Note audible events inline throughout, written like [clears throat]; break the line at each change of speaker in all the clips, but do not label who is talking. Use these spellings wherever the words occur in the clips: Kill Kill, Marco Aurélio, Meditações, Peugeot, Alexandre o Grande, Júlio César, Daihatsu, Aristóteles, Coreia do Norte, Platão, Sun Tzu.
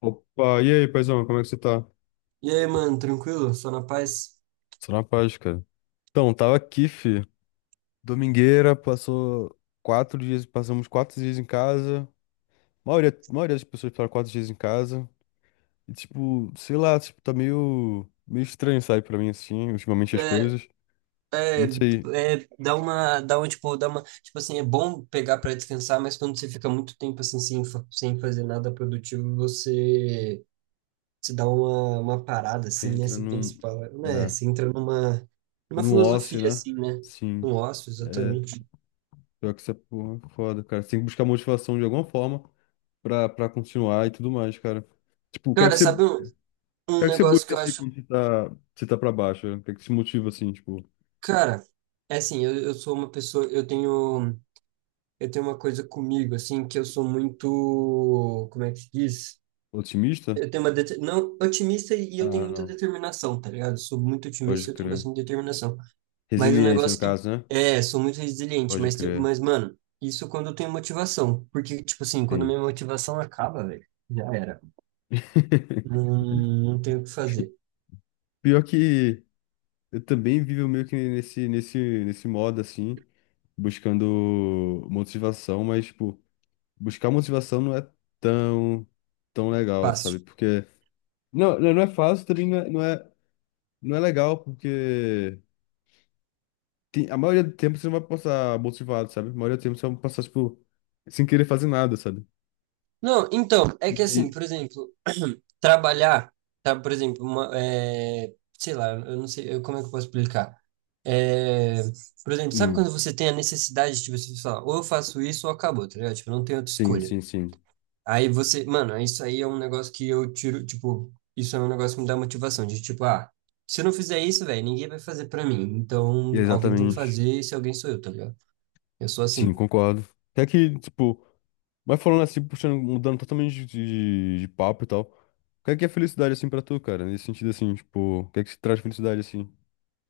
Opa, e aí, paizão, como é que você tá?
E aí, mano, tranquilo? Só na paz?
Só na paz, cara. Então, tava aqui, fi. Domingueira, passou 4 dias, passamos 4 dias em casa. A maioria das pessoas passaram 4 dias em casa. E, tipo, sei lá, tipo, tá meio estranho, sabe, pra mim, assim, ultimamente as
É,
coisas.
é,
Não sei,
é, dá uma, tipo assim, é bom pegar pra descansar, mas quando você fica muito tempo assim sem fazer nada produtivo, você se dá uma parada
você
assim, né?
entra
Você pensa, e fala, né?
é,
Você entra numa
num
filosofia
ócio, né?
assim, né? Um
Sim.
ócio,
É.
exatamente.
Pior que essa porra é foda, cara. Você tem que buscar motivação de alguma forma pra continuar e tudo mais, cara. Tipo, o que é que
Cara,
você...
sabe um,
O que
um
é que você
negócio que
busca
eu
assim
acho,
quando você tá pra baixo? O que é que te motiva assim, tipo,
cara, é assim, eu sou uma pessoa, eu tenho uma coisa comigo assim que eu sou muito, como é que se diz?
otimista?
Eu tenho não otimista e eu tenho
Ah,
muita
não.
determinação, tá ligado? Sou muito
Pode
otimista e eu tenho
crer.
bastante determinação. Mas o
Resiliência, no
negócio que
caso, né?
é, sou muito resiliente,
Pode
mas tem-
crer.
mas mano, isso é quando eu tenho motivação, porque tipo assim, quando
Sim.
minha motivação acaba, velho, já era.
[laughs]
Não, não tenho o que fazer.
Pior que eu também vivo meio que nesse modo assim, buscando motivação, mas, tipo, buscar motivação não é tão, tão legal, sabe?
Fácil.
Porque... Não, não é fácil, também não é legal, porque... A maioria do tempo você não vai passar motivado, sabe? A maioria do tempo você vai passar, tipo, sem querer fazer nada, sabe?
Não, então, é que assim,
E...
por exemplo, [clears throat] trabalhar, tá, por exemplo, uma, é, sei lá, eu não sei, como é que eu posso explicar? É, por exemplo, sabe quando
Hum,
você tem a necessidade de você falar, ou eu faço isso ou acabou, tá ligado? Tipo, não tem outra
sim,
escolha.
sim, sim.
Aí você, mano, é isso aí é um negócio que eu tiro, tipo, isso é um negócio que me dá motivação, de tipo, se eu não fizer isso, velho, ninguém vai fazer pra mim. Então, alguém tem que
Exatamente.
fazer, e se alguém sou eu, tá ligado? Eu sou
Sim,
assim.
concordo. Até que, tipo, mas falando assim, puxando, mudando totalmente de papo e tal. O que é felicidade, assim, pra tu, cara? Nesse sentido, assim, tipo, o que é que se traz felicidade, assim?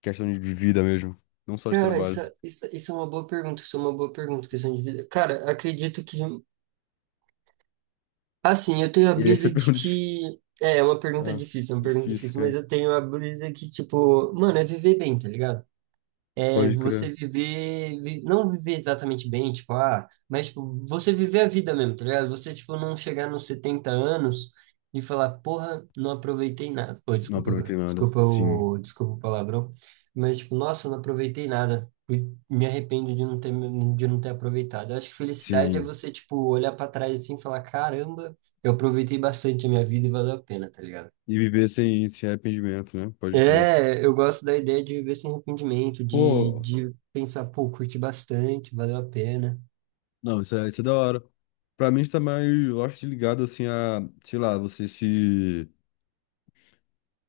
Questão de vida mesmo, não só de
Cara, isso,
trabalho.
isso, isso é uma boa pergunta, isso é uma boa pergunta, questão de vida. Cara, acredito que, assim, eu tenho a
E aí você [laughs]
brisa de
pergunta.
que, é uma pergunta
Ah,
difícil, é uma pergunta
difícil,
difícil, mas
cara.
eu tenho a brisa que, tipo, mano, é viver bem, tá ligado? É
Pode crer.
você não viver exatamente bem, tipo, mas tipo, você viver a vida mesmo, tá ligado? Você, tipo, não chegar nos 70 anos e falar, porra, não aproveitei nada. Pô,
Não aproveitei
desculpa,
nada.
desculpa
Sim,
o, desculpa o palavrão, mas, tipo, nossa, não aproveitei nada. Me arrependo de não ter aproveitado. Eu acho que felicidade é
sim.
você, tipo, olhar pra trás assim e falar, caramba, eu aproveitei bastante a minha vida e valeu a pena, tá ligado?
E viver sem arrependimento, né? Pode crer.
É, eu gosto da ideia de viver sem arrependimento, de,
Pô,
de pensar, pô, curti bastante, valeu a pena.
não, isso é da hora. Pra mim, está mais, eu acho, que ligado, assim, a, sei lá, você se,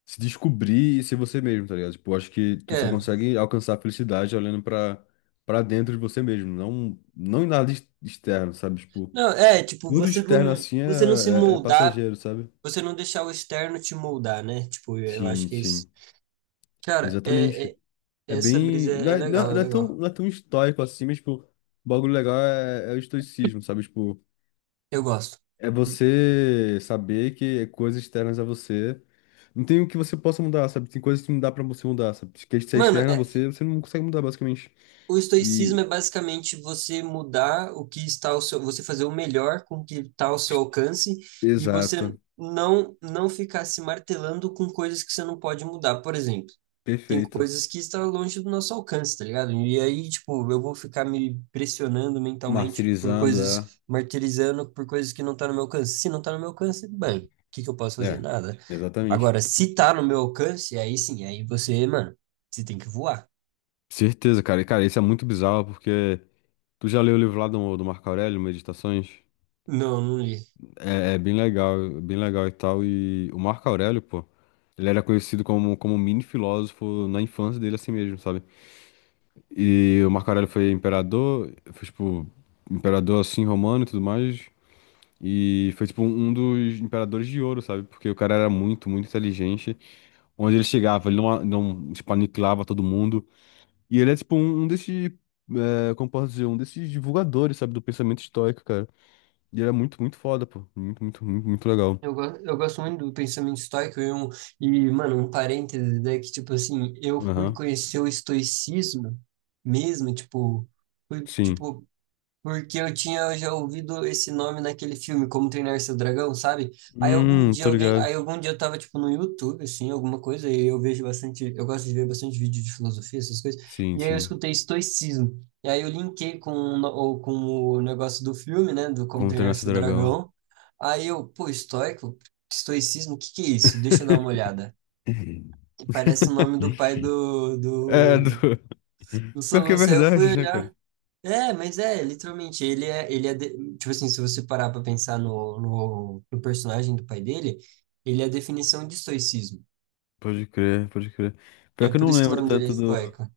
se descobrir e ser você mesmo, tá ligado? Tipo, eu acho que tu só
É,
consegue alcançar a felicidade olhando pra dentro de você mesmo, não em nada externo, sabe? Tipo,
não, é, tipo,
tudo
você
externo,
não,
assim, é,
você não se
é, é
moldar,
passageiro, sabe?
você não deixar o externo te moldar, né? Tipo, eu acho
Sim,
que é isso.
sim,
Cara,
exatamente. É
essa brisa
bem,
é,
não
é
é, não
legal,
é
é
não é tão,
legal.
não é tão estoico assim, mas, tipo, o bagulho legal é o estoicismo, sabe? Tipo...
Eu gosto.
É você saber que coisas externas a você. Não tem o que você possa mudar, sabe? Tem coisas que não dá pra você mudar, sabe? Que se é
Mano,
externa a você, você não consegue mudar, basicamente.
o
E...
estoicismo é basicamente você mudar o que está ao seu, você fazer o melhor com o que está ao seu alcance e você
Exato.
não ficar se martelando com coisas que você não pode mudar. Por exemplo, tem
Perfeito.
coisas que estão longe do nosso alcance, tá ligado? E aí, tipo, eu vou ficar me pressionando mentalmente por
Martirizando,
coisas,
é.
martirizando por coisas que não tá no meu alcance. Se não tá no meu alcance, bem, o que que eu posso fazer?
É,
Nada.
exatamente.
Agora, se tá no meu alcance, aí sim, aí você, mano, você tem que voar.
Certeza, cara. E, cara, isso é muito bizarro, porque... Tu já leu o livro lá do Marco Aurélio, Meditações?
Não, não li.
É bem legal e tal. E o Marco Aurélio, pô, ele era conhecido como mini filósofo na infância dele, assim mesmo, sabe? E o Marco Aurélio foi imperador, foi tipo, imperador assim romano e tudo mais. E foi tipo um dos imperadores de ouro, sabe? Porque o cara era muito, muito inteligente. Onde ele chegava, ele não tipo, aniquilava todo mundo. E ele é tipo um desses, é, como posso dizer, um desses divulgadores, sabe? Do pensamento estoico, cara. E ele era muito, muito foda, pô. Muito, muito, muito, muito legal.
Eu gosto muito do pensamento estoico e, mano, um parêntese, né, que, tipo assim, eu fui
Aham.
conhecer o estoicismo mesmo, tipo, fui,
Sim.
tipo, porque eu tinha já ouvido esse nome naquele filme, Como Treinar Seu Dragão, sabe? Aí algum dia
Tô
alguém,
ligado.
aí algum dia eu tava tipo no YouTube, assim, alguma coisa, e eu gosto de ver bastante vídeo de filosofia, essas coisas.
Sim,
E aí eu
sim.
escutei estoicismo. E aí eu linkei com, o no- ou com o negócio do filme, né, do Como
Como
Treinar
treinar seu
Seu
dragão.
Dragão. Aí eu, pô, estoicismo, o que que é isso? Deixa eu dar uma
[laughs]
olhada. E parece o nome do pai do
É, do...
do
Pior que é
Soluço. Aí eu fui
verdade, né, cara?
olhar. É, mas é, literalmente, tipo assim, se você parar pra pensar no personagem do pai dele, ele é a definição de estoicismo.
Pode crer, pode crer. Pior
É
que eu
por
não
isso que o
lembro
nome dele é
tanto do...
Estoica.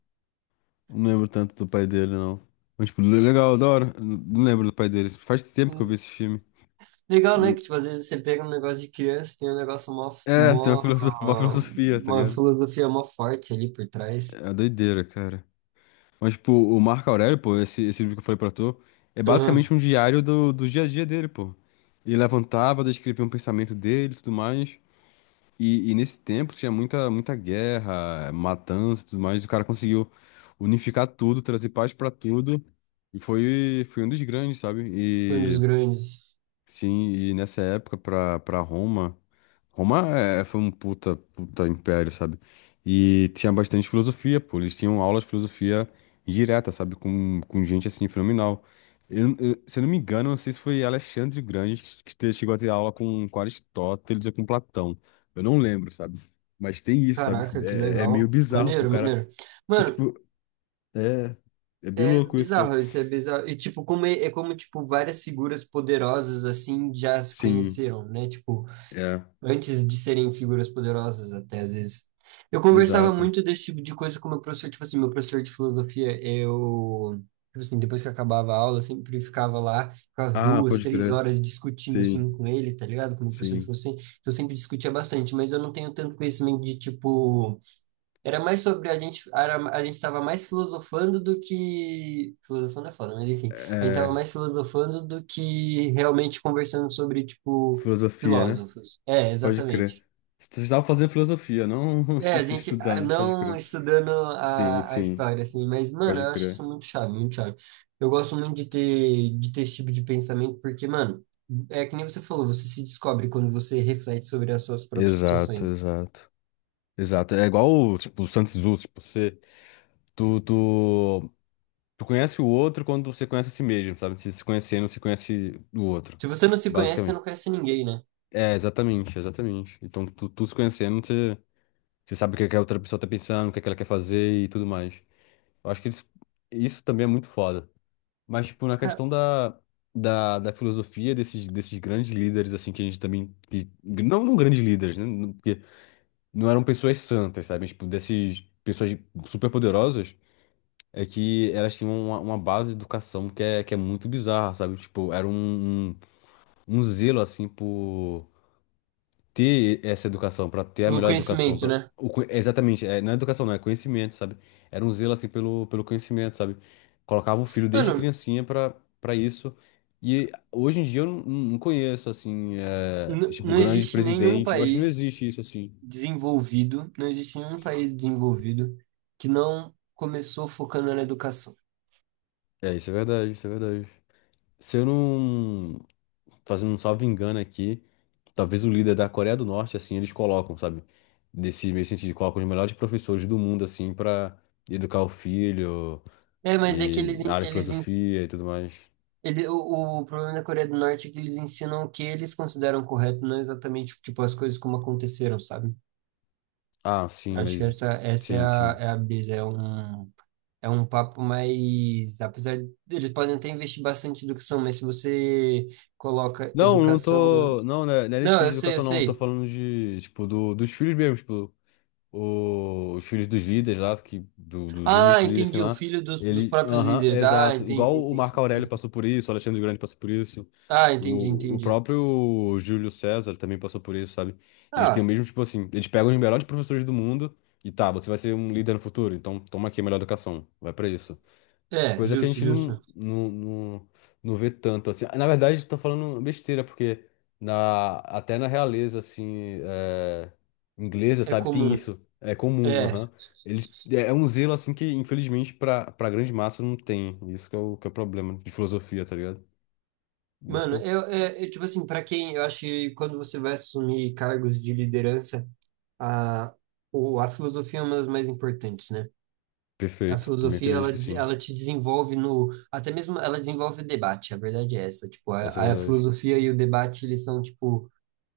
Não lembro tanto do pai dele, não. Mas, tipo, legal, da hora. Não lembro do pai dele. Faz tempo que eu vi
Hum,
esse filme.
Legal, né? Que, tipo, às vezes você pega um negócio de criança, tem um negócio mó,
É, tem uma filosofia, uma
mó,
filosofia, tá
uma
ligado?
filosofia mó forte ali por trás.
É doideira, cara. Mas, tipo, o Marco Aurélio, pô, esse livro que eu falei pra tu, é
Aham,
basicamente um diário do dia a dia dele, pô. Ele levantava, descrevia um pensamento dele e tudo mais. E nesse tempo tinha muita, muita guerra, matança e tudo mais, e o cara conseguiu unificar tudo, trazer paz pra tudo, e foi um dos grandes, sabe?
foi um dos grandes.
Sim, e nessa época pra Roma, Roma foi um puta, puta império, sabe? E tinha bastante filosofia, pô. Eles tinham aulas de filosofia direta, sabe? Com gente assim, fenomenal. Se eu não me engano, não sei se foi Alexandre o Grande que chegou a ter aula com Aristóteles ou com Platão. Eu não lembro, sabe? Mas tem isso, sabe?
Caraca, que
É meio
legal.
bizarro, pô. O
Maneiro,
cara...
maneiro.
É,
Mano,
tipo, é, é bem
é
louco isso, pô.
bizarro, isso é bizarro. E, tipo, é como, tipo, várias figuras poderosas, assim, já se
Sim,
conheceram, né? Tipo,
é,
antes de serem figuras poderosas, até, às vezes. Eu conversava
exato.
muito desse tipo de coisa com meu professor, tipo assim, meu professor de filosofia, eu... Tipo assim, depois que acabava a aula, eu sempre ficava lá, ficava
Ah,
duas,
pode
três
crer.
horas discutindo, assim,
Sim.
com ele, tá ligado? Com o meu professor de
Sim.
filosofia. Então, eu sempre discutia bastante, mas eu não tenho tanto conhecimento de, tipo... Era mais sobre a gente, a gente estava mais filosofando do que. Filosofando é foda, mas enfim. A gente estava
É,
mais filosofando do que realmente conversando sobre, tipo,
filosofia, né?
filósofos. É,
Pode crer.
exatamente.
Você estava fazendo filosofia, não
É, a
[laughs]
gente
estudando, pode
não
crer.
estudando
Sim,
a
sim,
história, assim, mas, mano, eu
pode
acho
crer.
isso muito chave, muito chave. Eu gosto muito de ter esse tipo de pensamento, porque, mano, é que nem você falou, você se descobre quando você reflete sobre as suas próprias
Exato,
situações.
exato. Exato. É igual, tipo, o Sun Tzu, tipo, tu, tu, tu conhece o outro quando você conhece a si mesmo, sabe? Se conhecendo, você conhece o outro,
Se você não se conhece, você
basicamente.
não conhece ninguém, né?
É, exatamente, exatamente. Então, tu se conhecendo, você, você sabe o que é que a outra pessoa tá pensando, o que é que ela quer fazer e tudo mais. Eu acho que isso também é muito foda. Mas, tipo, na
Ca-
questão da filosofia desses grandes líderes, assim, que a gente também. Que, não grandes líderes, né? Porque não eram pessoas santas, sabe? Tipo, dessas pessoas super poderosas, é que elas tinham uma base de educação que é muito bizarra, sabe? Tipo, era um zelo, assim, por ter essa educação, para ter a
Pelo
melhor educação,
conhecimento,
para...
né?
Exatamente, é, não é educação, não, é conhecimento, sabe? Era um zelo assim pelo conhecimento, sabe? Colocava o filho desde
Mano,
criancinha para isso. E hoje em dia eu não conheço assim, é, tipo,
não
grande
existe nenhum
presidente, eu acho que não
país
existe isso assim.
desenvolvido, não existe nenhum país desenvolvido que não começou focando na educação.
É, isso é verdade, isso é verdade. Se eu não fazendo um salvo engano aqui, talvez o líder da Coreia do Norte assim, eles colocam, sabe? Desse mesmo sentido, colocam os melhores professores do mundo assim para educar o filho.
É, mas é que eles,
E a
en-
área de
eles, ens-
filosofia e tudo mais.
ele, o problema da Coreia do Norte é que eles ensinam o que eles consideram correto, não exatamente, tipo, as coisas como aconteceram, sabe?
Ah, sim,
Acho que
mas...
essa é
Sim,
a,
sim.
é a brisa, é um papo mais, apesar de, eles podem até investir bastante em educação, mas se você coloca
Não, não
educação
tô. Não, né, não é nesse
não,
vídeo de
eu sei, eu
educação, não. Eu tô
sei.
falando de... Tipo, dos filhos mesmo. Tipo, os filhos dos líderes lá, que, dos
Ah,
únicos líderes que tem
entendi. O
lá.
filho dos
Ele.
próprios
Aham,
líderes. Ah,
exato.
entendi,
Igual o
entendi,
Marco Aurélio
entendi.
passou por isso, o Alexandre o Grande passou por isso.
Ah, entendi,
O
entendi.
próprio Júlio César também passou por isso, sabe? Eles têm o
Ah,
mesmo, tipo assim, eles pegam os melhores professores do mundo e tá, você vai ser um líder no futuro, então toma aqui a melhor educação. Vai pra isso.
é,
Coisa que a
justo,
gente não,
justo.
não, não, não vê tanto, assim. Na verdade, tô falando besteira, porque... Até na realeza, assim, é, inglesa,
É
sabe, tem
comum.
isso. É comum,
É.
aham. Eles, é um zelo, assim, que infelizmente pra grande massa não tem. Isso que é o problema de filosofia, tá ligado? Isso que
Mano,
é o...
tipo assim, pra quem, eu acho que quando você vai assumir cargos de liderança, a, a filosofia é uma das mais importantes, né? A
Perfeito. Também
filosofia,
acredito
ela,
que
de-
sim.
ela te desenvolve no, até mesmo ela desenvolve o debate, a verdade é essa, tipo,
Essa é a
a
verdade.
filosofia e o debate, eles são, tipo,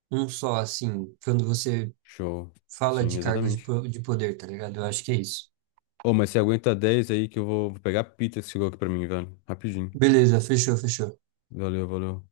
um só, assim, quando você
Show.
fala
Sim,
de cargos de
exatamente.
poder, tá ligado? Eu acho que é isso.
Ô, mas você aguenta 10 aí que eu vou pegar a pizza que chegou aqui pra mim, velho. Rapidinho.
Beleza, fechou, fechou.
Valeu, valeu.